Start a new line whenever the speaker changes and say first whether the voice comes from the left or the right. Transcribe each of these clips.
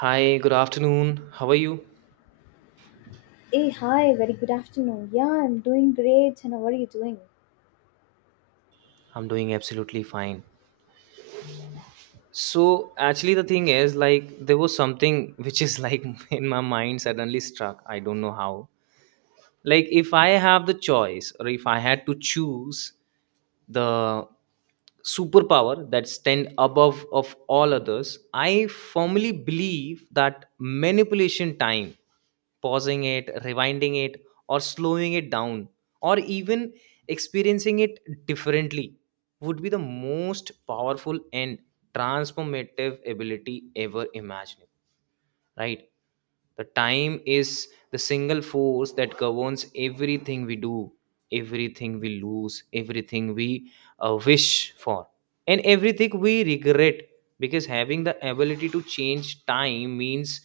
right: Hi, good afternoon. How are you?
left: Hey, hi, very good afternoon. Yeah, I'm doing great. And how are you doing?
right: I'm doing absolutely fine. So, actually, the thing is, like, there was something which is like in my mind suddenly struck. I don't know how. Like, if I have the choice or if I had to choose the superpower that stand above of all others, I firmly believe that manipulation time, pausing it, rewinding it, or slowing it down, or even experiencing it differently, would be the most powerful and transformative ability ever imaginable, right? The time is the single force that governs everything we do, everything we lose, everything we wish for, and everything we regret. Because having the ability to change time means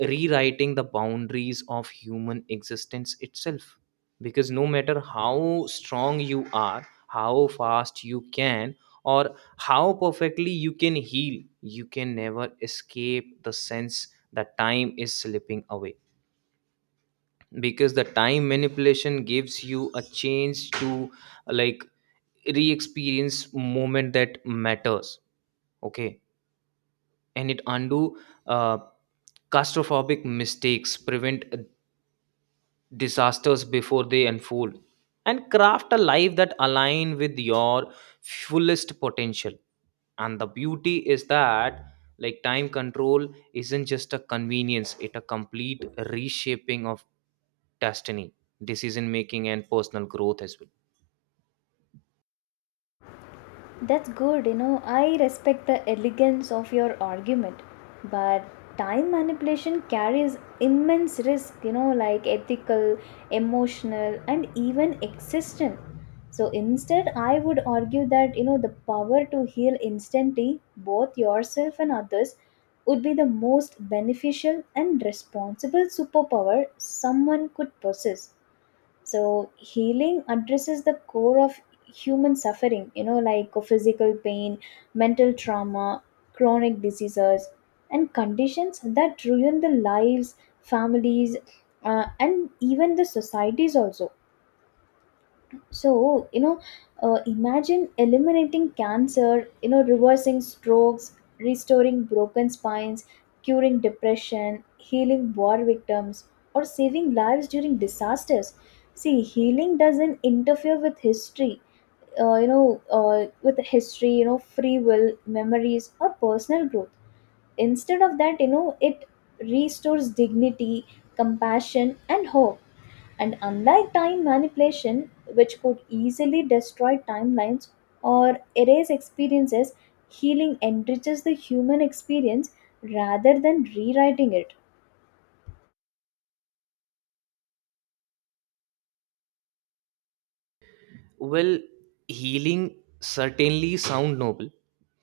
right: rewriting the boundaries of human existence itself, because no matter how strong you are, how fast you can, or how perfectly you can heal, you can never escape the sense that time is slipping away. Because the time manipulation gives you a chance to, like, re-experience moment that matters. Okay, and it undo uh, claustrophobic mistakes, prevent disasters before they unfold, and craft a life that align with your fullest potential. And the beauty is that, like, time control isn't just a convenience, it a complete reshaping of destiny, decision making, and personal growth as well.
left: That's good, you know. I respect the elegance of your argument, but time manipulation carries immense risk, you know, like ethical, emotional, and even existential. So instead, I would argue that, you know, the power to heal instantly, both yourself and others, would be the most beneficial and responsible superpower someone could possess. So healing addresses the core of human suffering, you know, like physical pain, mental trauma, chronic diseases, and conditions that ruin the lives, families, and even the societies also. So, you know, imagine eliminating cancer, you know, reversing strokes, restoring broken spines, curing depression, healing war victims, or saving lives during disasters. See, healing doesn't interfere with history, with history, you know, free will, memories, or personal growth. Instead of that, you know, it restores dignity, compassion, and hope, and unlike time manipulation, which could easily destroy timelines or erase experiences, healing enriches the human experience rather than rewriting it.
right: Well, healing certainly sound noble,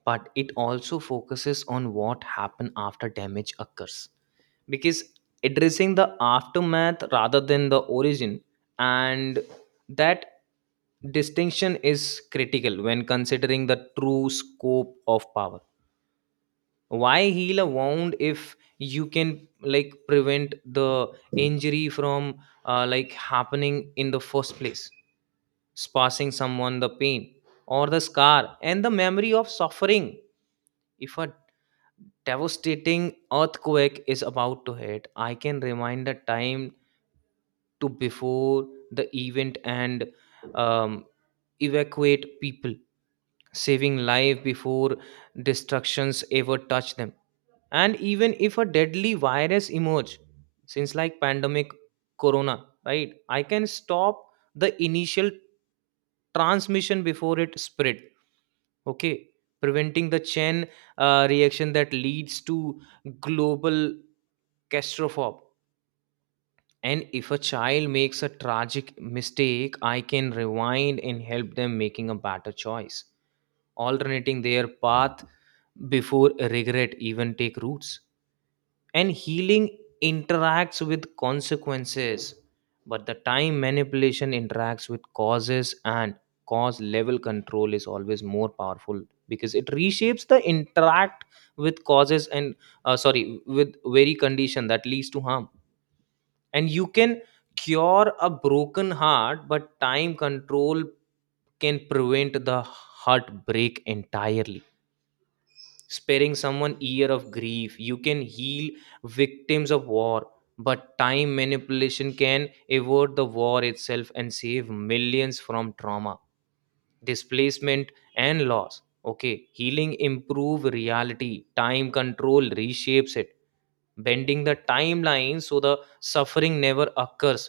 right: but it also focuses on what happen after damage occurs. Because addressing the aftermath rather than the origin, and that distinction is critical when considering the true scope of power. Why heal a wound if you can, like, prevent the injury from like happening in the first place? Passing someone the pain or the scar and the memory of suffering. If a devastating earthquake is about to hit, I can remind the time to before the event and um, evacuate people, saving life before destructions ever touch them. And even if a deadly virus emerge, since like pandemic corona, right, I can stop the initial transmission before it spread. Okay, preventing the chain reaction that leads to global catastrophe. And if a child makes a tragic mistake, I can rewind and help them making a better choice, alternating their path before regret even take roots. And healing interacts with consequences, but the time manipulation interacts with causes, and cause level control is always more powerful because it reshapes the interact with causes and, sorry, with very condition that leads to harm. And you can cure a broken heart, but time control can prevent the heartbreak entirely, sparing someone year of grief. You can heal victims of war, but time manipulation can avert the war itself and save millions from trauma, displacement, and loss. Okay, healing improve reality, time control reshapes it, bending the timeline so the suffering never occurs.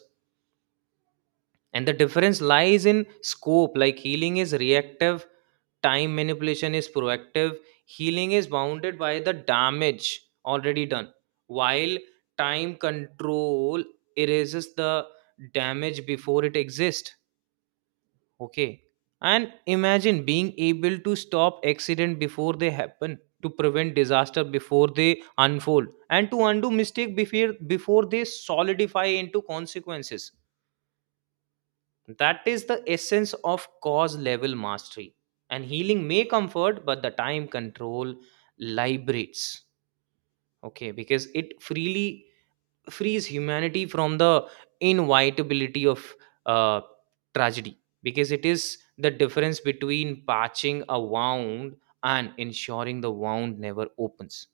right: And the difference lies in scope, like healing is reactive, time manipulation is proactive. Healing is bounded by the damage already done, while time control erases the damage before it exists. Okay, and imagine being able to stop accident before they happen, to prevent disaster before they unfold, and to undo mistake before they solidify into consequences. That is the essence of cause level mastery. And healing may comfort, but the time control liberates. Okay, because it freely frees humanity from the inevitability of uh, tragedy. Because it is the difference between patching a wound and ensuring the wound never opens.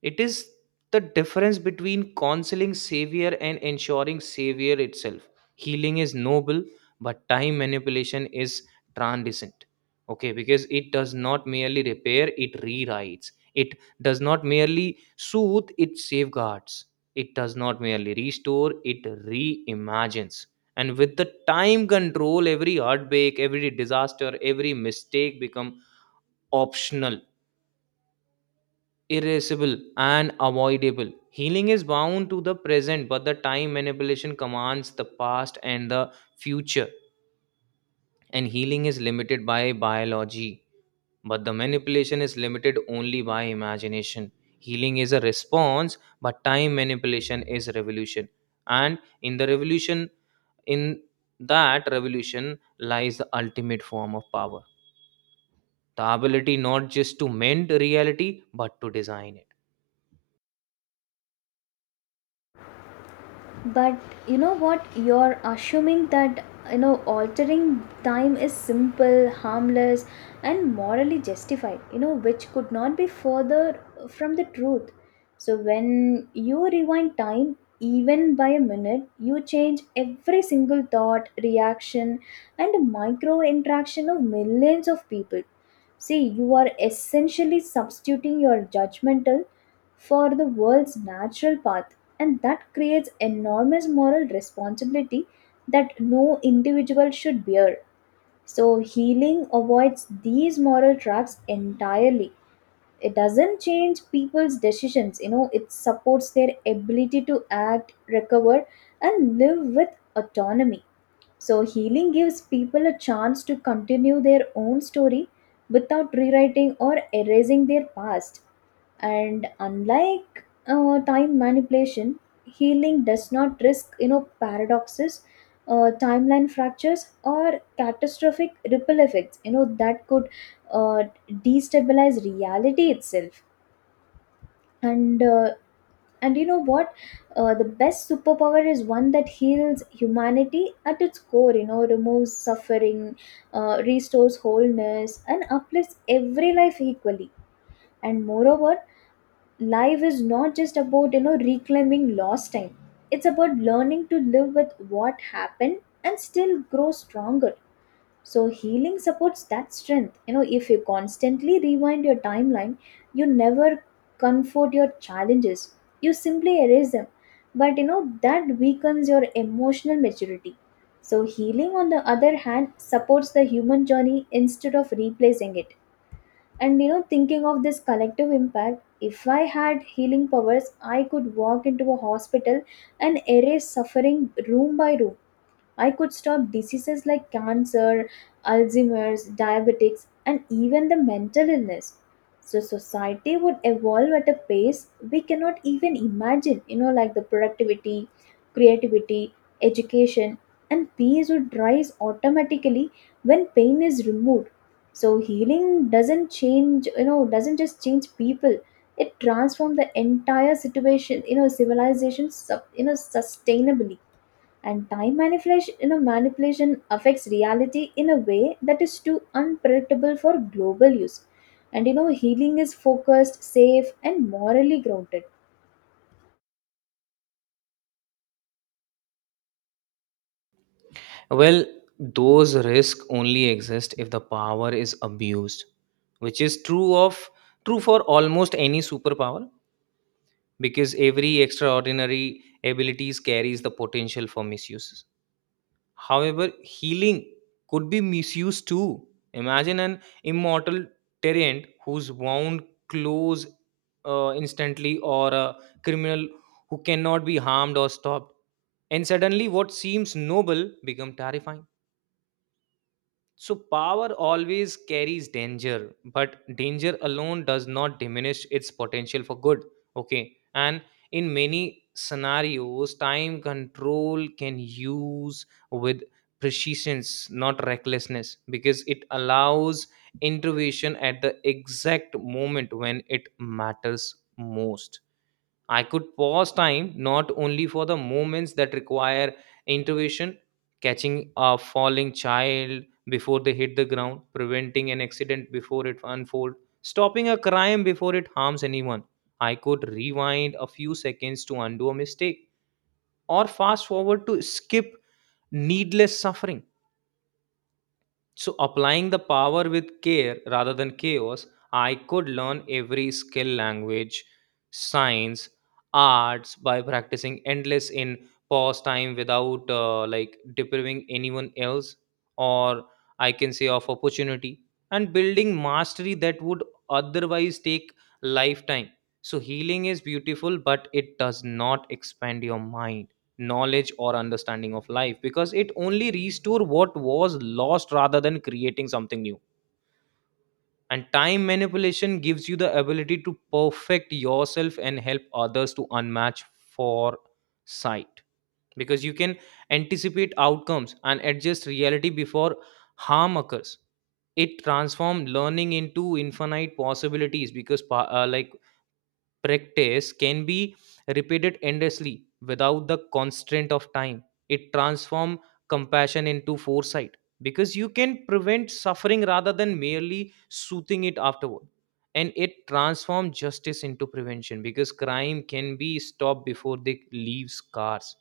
right: It is the difference between counseling savior and ensuring savior itself. Healing is noble, but time manipulation is transient. Okay, because it does not merely repair, it rewrites. It does not merely soothe, it safeguards. It does not merely restore, it reimagines. And with the time control, every heartbreak, every disaster, every mistake become optional, irreversible, and avoidable. Healing is bound to the present, but the time manipulation commands the past and the future. And healing is limited by biology, but the manipulation is limited only by imagination. Healing is a response, but time manipulation is revolution. And in the revolution, in that revolution lies the ultimate form of power, the ability not just to mend reality, but to design it.
left: But you know what? You're assuming that, you know, altering time is simple, harmless, and morally justified, you know, which could not be further from the truth. So when you rewind time even by a minute, you change every single thought, reaction, and micro interaction of millions of people. See, you are essentially substituting your judgmental for the world's natural path, and that creates enormous moral responsibility that no individual should bear. So, healing avoids these moral traps entirely. It doesn't change people's decisions, you know, it supports their ability to act, recover, and live with autonomy. So, healing gives people a chance to continue their own story without rewriting or erasing their past, and unlike time manipulation, healing does not risk, you know, paradoxes, timeline fractures, or catastrophic ripple effects, you know, that could uh, destabilize reality itself. And and you know what the best superpower is one that heals humanity at its core, you know, removes suffering, restores wholeness, and uplifts every life equally. And moreover, life is not just about, you know, reclaiming lost time, it's about learning to live with what happened and still grow stronger. So healing supports that strength. You know, if you constantly rewind your timeline, you never comfort your challenges, you simply erase them, but you know that weakens your emotional maturity. So healing, on the other hand, supports the human journey instead of replacing it. And, you know, thinking of this collective impact, if I had healing powers, I could walk into a hospital and erase suffering room by room. I could stop diseases like cancer, Alzheimer's, diabetics, and even the mental illness. So society would evolve at a pace we cannot even imagine, you know, like the productivity, creativity, education, and peace would rise automatically when pain is removed. So healing doesn't change, you know, doesn't just change people. It transforms the entire situation, you know, civilization, sub, you know, sustainably. And time manipulation, you know, manipulation affects reality in a way that is too unpredictable for global use. And you know, healing is focused, safe, and morally grounded.
right: Well, those risks only exist if the power is abused, which is true for almost any superpower, because every extraordinary abilities carries the potential for misuses. However, healing could be misused too. Imagine an immortal tyrant who's wound close instantly, or a criminal who cannot be harmed or stopped. And suddenly what seems noble become terrifying. So, power always carries danger, but danger alone does not diminish its potential for good. Okay. And in many scenarios, time control can use with precision, not recklessness, because it allows intervention at the exact moment when it matters most. I could pause time not only for the moments that require intervention, catching a falling child before they hit the ground, preventing an accident before it unfolds, stopping a crime before it harms anyone. I could rewind a few seconds to undo a mistake or fast forward to skip needless suffering. So, applying the power with care rather than chaos, I could learn every skill, language, science, arts by practicing endless in pause time without like depriving anyone else, or I can say of opportunity, and building mastery that would otherwise take lifetime. So, healing is beautiful, but it does not expand your mind, knowledge, or understanding of life, because it only restore what was lost rather than creating something new. And time manipulation gives you the ability to perfect yourself and help others to unmatch for sight, because you can anticipate outcomes and adjust reality before harm occurs. It transforms learning into infinite possibilities because like practice can be repeated endlessly without the constraint of time. It transforms compassion into foresight because you can prevent suffering rather than merely soothing it afterward. And it transforms justice into prevention because crime can be stopped before they leave scars.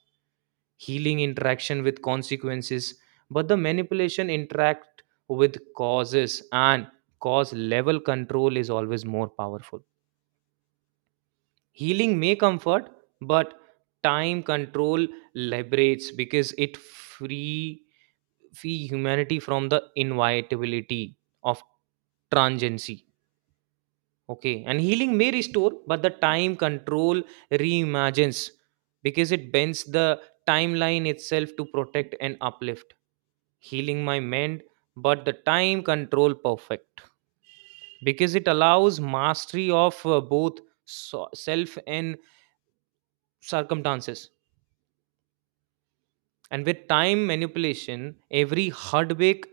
right: Healing interaction with consequences, but the manipulation interact with causes, and cause level control is always more powerful. Healing may comfort, but time control liberates because it free humanity from the inevitability of transiency. Okay, and healing may restore, but the time control reimagines because it bends the timeline itself to protect and uplift. Healing my mend, but the time control perfect because it allows mastery of both self and circumstances. And with time manipulation, every heartbreak,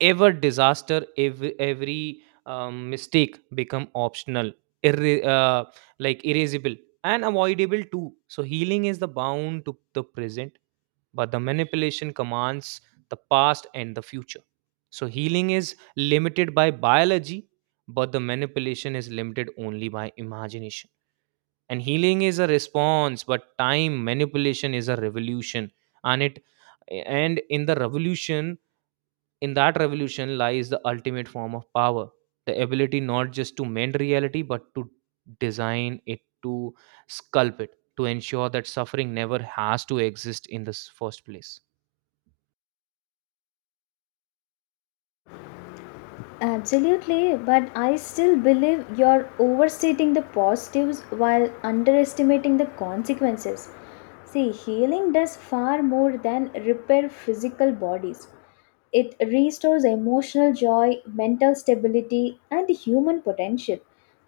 right: ever disaster, every mistake become optional, irre- uh, like erasable, and avoidable too. So healing is the bound to the present, but the manipulation commands the past and the future. So healing is limited by biology, but the manipulation is limited only by imagination. And healing is a response, but time manipulation is a revolution. and it and in the revolution, in that revolution lies the ultimate form of power, the ability not just to mend reality, but to design it, to sculpt it, to ensure that suffering never has to exist in the first place.
left: Absolutely, but I still believe you're overstating the positives while underestimating the consequences. See, healing does far more than repair physical bodies. It restores emotional joy, mental stability, and human potential.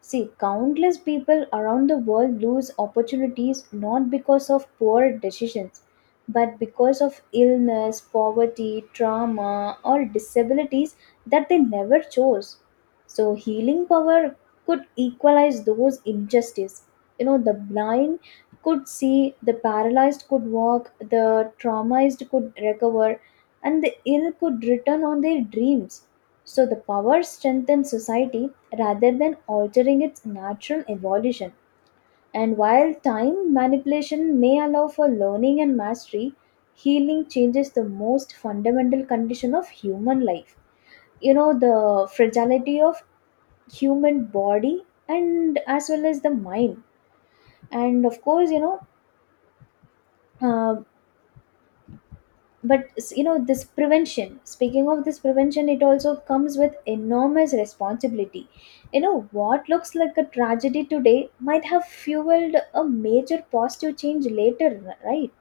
left: See, countless people around the world lose opportunities not because of poor decisions, but because of illness, poverty, trauma, or disabilities that they never chose. So healing power could equalize those injustice. You know, the blind could see, the paralyzed could walk, the traumatized could recover, and the ill could return on their dreams. So the power strengthens society rather than altering its natural evolution. And while time manipulation may allow for learning and mastery, healing changes the most fundamental condition of human life, you know, the fragility of human body and as well as the mind. And of course, you know, uh, but you know, this prevention, speaking of this prevention, it also comes with enormous responsibility. You know, what looks like a tragedy today might have fueled a major positive change later, right?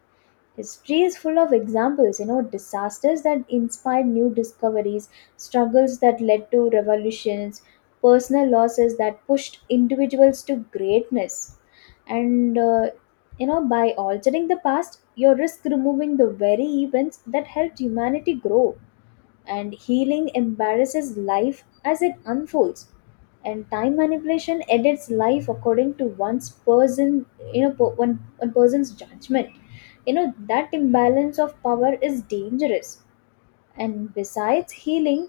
left: History is full of examples, you know, disasters that inspired new discoveries, struggles that led to revolutions, personal losses that pushed individuals to greatness. And you know, by altering the past, you risk removing the very events that helped humanity grow. And healing embarrasses life as it unfolds, and time manipulation edits life according to one's person, you know, one person's judgment. You know, that imbalance of power is dangerous. And besides healing,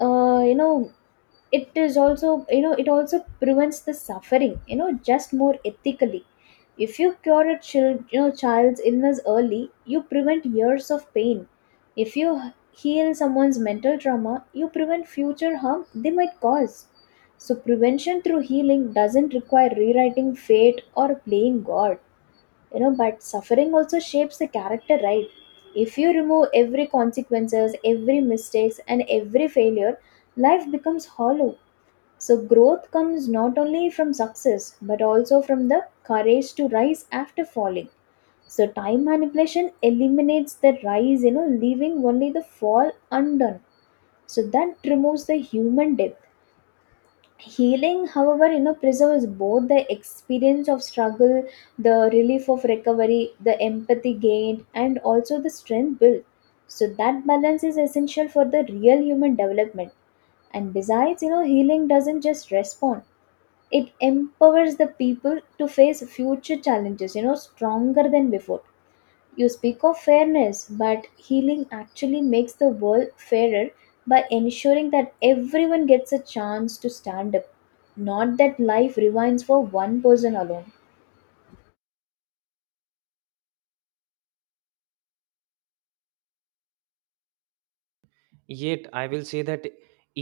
left: you know, it is also, you know, it also prevents the suffering, you know, just more ethically. If you cure a child, you know, child's illness early, you prevent years of pain. If you heal someone's mental trauma, you prevent future harm they might cause. So prevention through healing doesn't require rewriting fate or playing god. You know, but suffering also shapes the character, right? If you remove every consequences, every mistakes, and every failure, life becomes hollow. So growth comes not only from success but also from the courage to rise after falling. So time manipulation eliminates the rise, you know, leaving only the fall undone. So that removes the human depth. Healing, however, you know, preserves both the experience of struggle, the relief of recovery, the empathy gained, and also the strength built. So that balance is essential for the real human development. And besides, you know, healing doesn't just respond, it empowers the people to face future challenges, you know, stronger than before. You speak of fairness, but healing actually makes the world fairer by ensuring that everyone gets a chance to stand up, not that life rewinds for one person alone.
right: Yet I will say that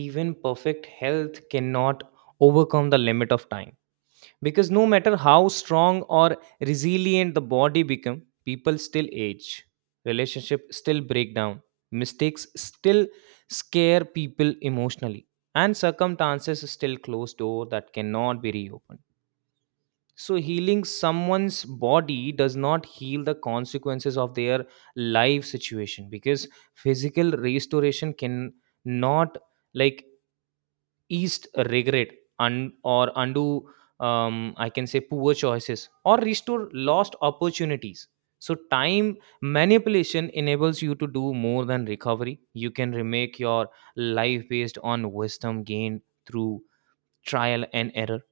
right: even perfect health cannot overcome the limit of time, because no matter how strong or resilient the body become, people still age, relationship still break down, mistakes still scare people emotionally, and circumstances still close door that cannot be reopened. So healing someone's body does not heal the consequences of their life situation, because physical restoration can not like, eased regret and or undo, I can say, poor choices or restore lost opportunities. So time manipulation enables you to do more than recovery. You can remake your life based on wisdom gained through trial and error,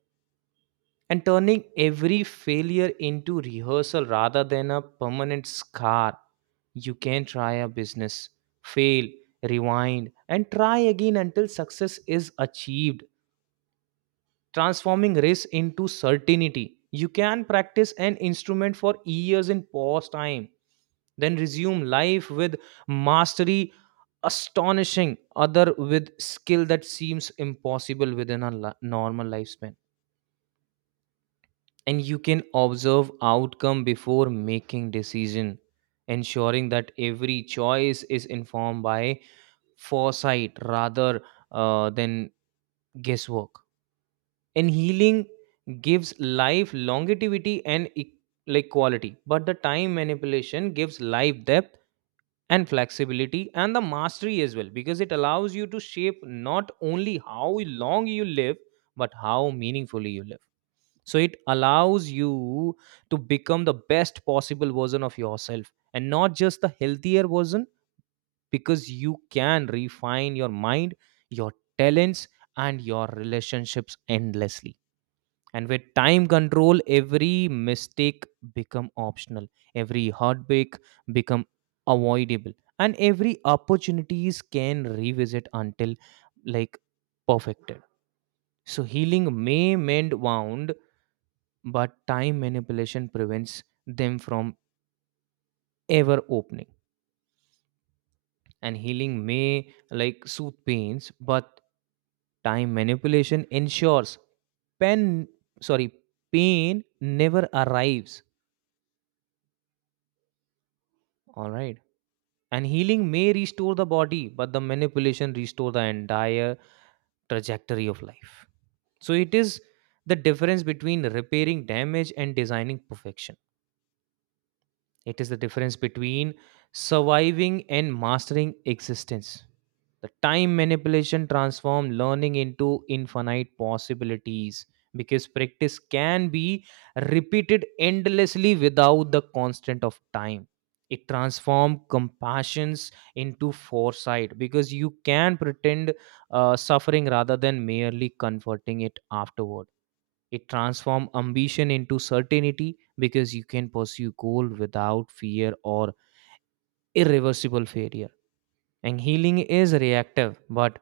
right: and turning every failure into rehearsal rather than a permanent scar. You can try a business, fail, rewind, and try again until success is achieved, transforming risk into certainty. You can practice an instrument for years in pause time, then resume life with mastery, astonishing other with skill that seems impossible within a normal lifespan. And you can observe outcome before making decision, ensuring that every choice is informed by foresight rather than guesswork. And healing gives life longevity and like quality, but the time manipulation gives life depth and flexibility and the mastery as well, because it allows you to shape not only how long you live but how meaningfully you live. So it allows you to become the best possible version of yourself, and not just the healthier version, because you can refine your mind, your talents, and your relationships endlessly. And with time control, every mistake become optional, every heartbreak become avoidable, and every opportunities can revisit until, like, perfected. So healing may mend wound, but time manipulation prevents them from ever opening. And healing may, like, soothe pains, but time manipulation ensures pen sorry pain never arrives. All right. And healing may restore the body, but the manipulation restore the entire trajectory of life. So it is the difference between repairing damage and designing perfection. It is the difference between surviving and mastering existence. The time manipulation transforms learning into infinite possibilities because practice can be repeated endlessly without the constant of time. It transforms compassions into foresight because you can pretend suffering rather than merely converting it afterward. It transforms ambition into certainty because you can pursue goal without fear or irreversible failure. And healing is reactive, but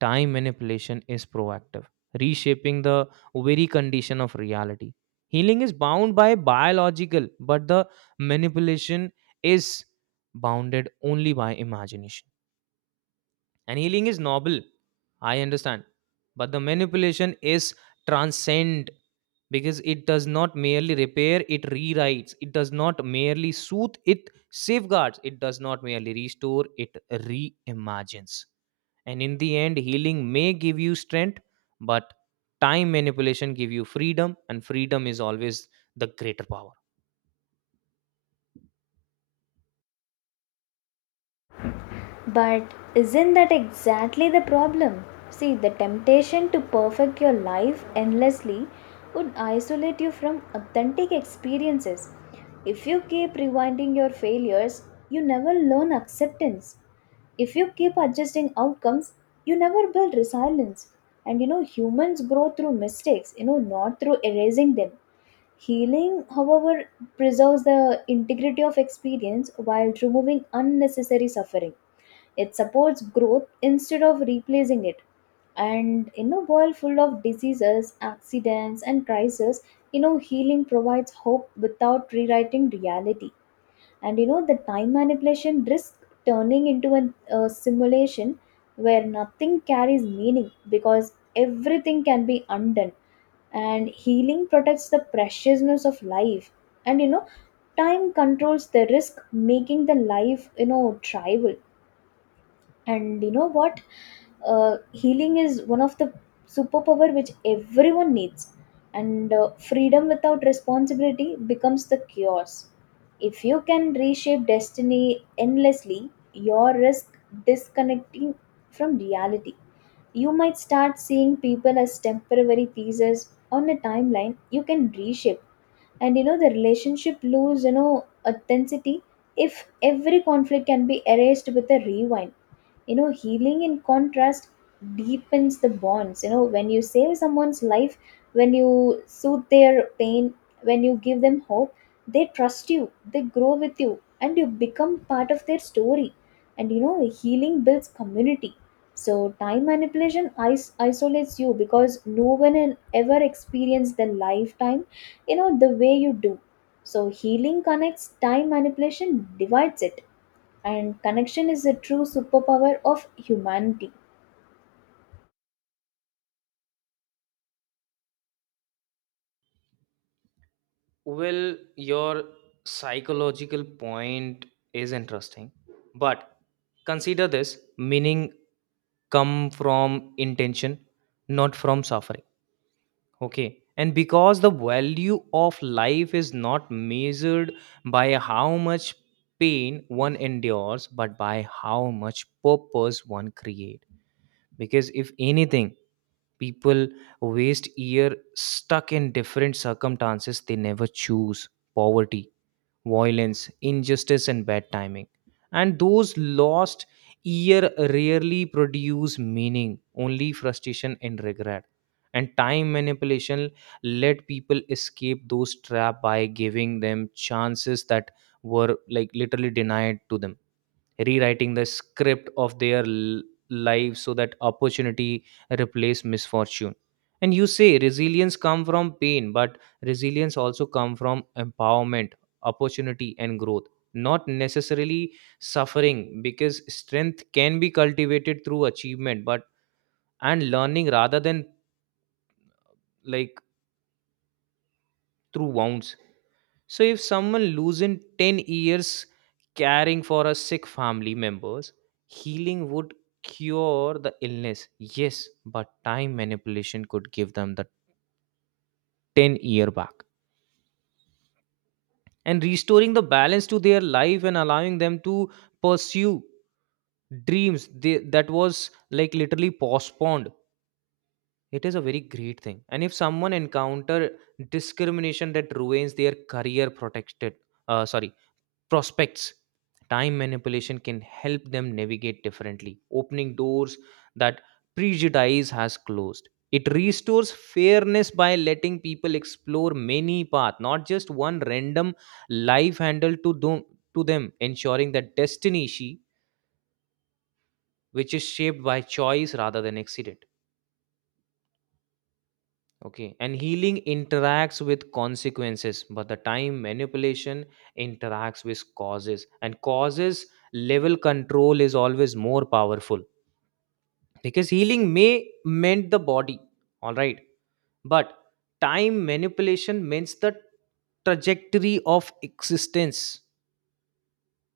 right: time manipulation is proactive, reshaping the very condition of reality. Healing is bound by biological, but the manipulation is bounded only by imagination. And healing is noble, I understand. But the manipulation is transcend because it does not merely repair, it rewrites. It does not merely soothe, it safeguards. It does not merely restore, it reimagines. And in the end, healing may give you strength, but time manipulation give you freedom, and freedom is always the greater power.
left: But isn't that exactly the problem? See, the temptation to perfect your life endlessly would isolate you from authentic experiences. If you keep rewinding your failures, you never learn acceptance. If you keep adjusting outcomes, you never build resilience. And you know, humans grow through mistakes, you know, not through erasing them. Healing, however, preserves the integrity of experience while removing unnecessary suffering. It supports growth instead of replacing it. And in a world full of diseases, accidents, and crises, you know, healing provides hope without rewriting reality. And you know, the time manipulation risks turning into a simulation where nothing carries meaning because everything can be undone. And healing protects the preciousness of life. And, you know, time controls the risk, making the life, you know, tribal. And you know what, healing is one of the superpower which everyone needs. And freedom without responsibility becomes the chaos. If you can reshape destiny endlessly, your risk disconnecting from reality. You might start seeing people as temporary pieces on a timeline you can reshape. And, you know, the relationship lose, you know, authenticity if every conflict can be erased with a rewind. You know, healing, in contrast, deepens the bonds. You know, when you save someone's life, when you soothe their pain, when you give them hope, they trust you, they grow with you, and you become part of their story. And, you know, healing builds community. So time manipulation isolates you because no one has ever experienced the lifetime, you know, the way you do. So healing connects, time manipulation divides it. And connection is the true superpower of humanity.
right: Well, your psychological point is interesting, but consider this meaning come from intention, not from suffering. Okay. And because the value of life is not measured by how much pain one endures, but by how much purpose one creates. Because if anything, people waste year stuck in different circumstances they never choose: poverty, violence, injustice, and bad timing. And those lost year rarely produce meaning, only frustration and regret. And time manipulation let people escape those trap by giving them chances that were like literally denied to them, rewriting the script of their lives so that opportunity replace misfortune. And you say resilience come from pain, but resilience also come from empowerment, opportunity, and growth, not necessarily suffering, because strength can be cultivated through achievement but and learning rather than like through wounds. So if someone loses 10 years caring for a sick family members, healing would cure the illness. Yes, but time manipulation could give them the 10-year back and restoring the balance to their life and allowing them to pursue dreams that was like literally postponed. It is a very great thing. And if someone encounter discrimination that ruins their career protected, sorry, prospects, time manipulation can help them navigate differently, opening doors that prejudice has closed. It restores fairness by letting people explore many paths, not just one random life handle to them ensuring that destiny she which is shaped by choice rather than accident. Okay, and healing interacts with consequences, but the time manipulation interacts with causes, and causes level control is always more powerful, because healing may mend the body, all right, but time manipulation mends the trajectory of existence.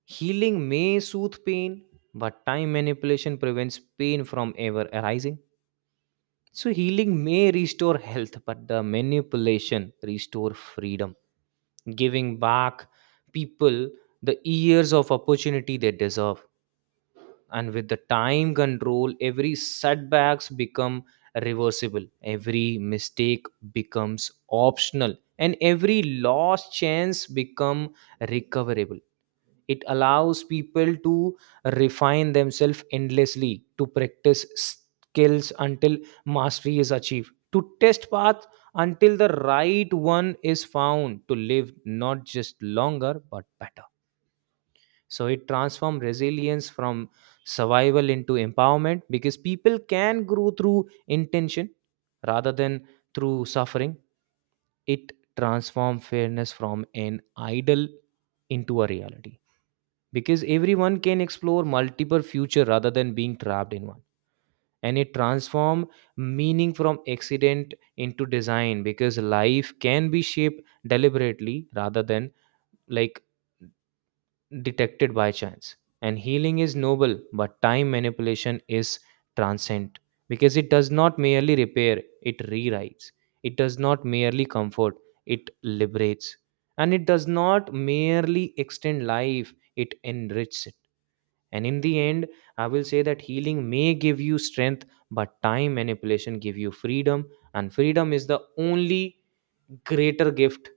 right: Healing may soothe pain, but time manipulation prevents pain from ever arising. So, healing may restore health, but the manipulation restore freedom, giving back people the years of opportunity they deserve. And with the time control, every setbacks become reversible, every mistake becomes optional, and every lost chance become recoverable. It allows people to refine themselves endlessly, to practice skills until mastery is achieved, to test path until the right one is found, to live not just longer but better. So it transforms resilience from survival into empowerment because people can grow through intention rather than through suffering. It transforms fairness from an idol into a reality because everyone can explore multiple future rather than being trapped in one. And it transform meaning from accident into design because life can be shaped deliberately rather than like detected by chance. And healing is noble, but time manipulation is transcend because it does not merely repair, it rewrites. It does not merely comfort, it liberates. And it does not merely extend life, it enriches it. And in the end, I will say that healing may give you strength, but time manipulation give you freedom, and freedom is the only greater gift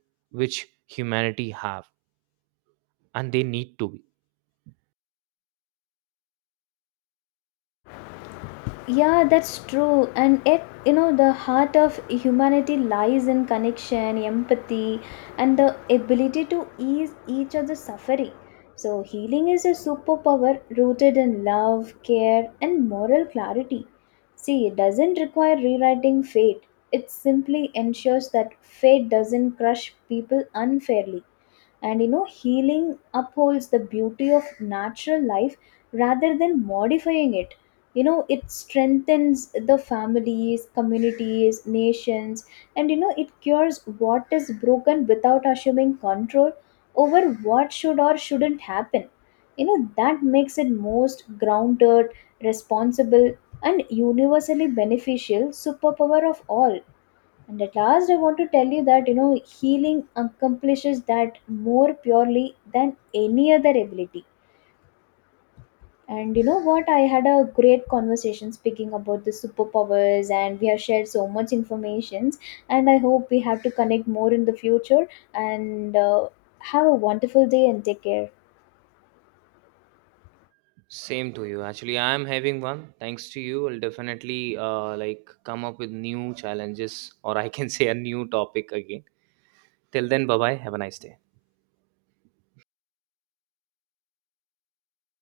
right: which humanity have and they need to be.
left: Yeah, that's true. And yet, you know, the heart of humanity lies in connection, empathy, and the ability to ease each other's suffering. So healing is a superpower rooted in love, care, and moral clarity. See, it doesn't require rewriting fate, it simply ensures that fate doesn't crush people unfairly. And you know, healing upholds the beauty of natural life rather than modifying it. You know, it strengthens the families, communities, nations. And you know, it cures what is broken without assuming control over what should or shouldn't happen. You know, that makes it most grounded, responsible, and universally beneficial superpower of all. And at last, I want to tell you that, you know, healing accomplishes that more purely than any other ability. And you know what? I had a great conversation speaking about the superpowers, and we have shared so much informations. And I hope we have to connect more in the future. And have a wonderful day and take care.
right: Same to you, actually. I am having one, thanks to you. I'll definitely like come up with new challenges, or I can say a new topic again. Till then, bye bye, have a nice day.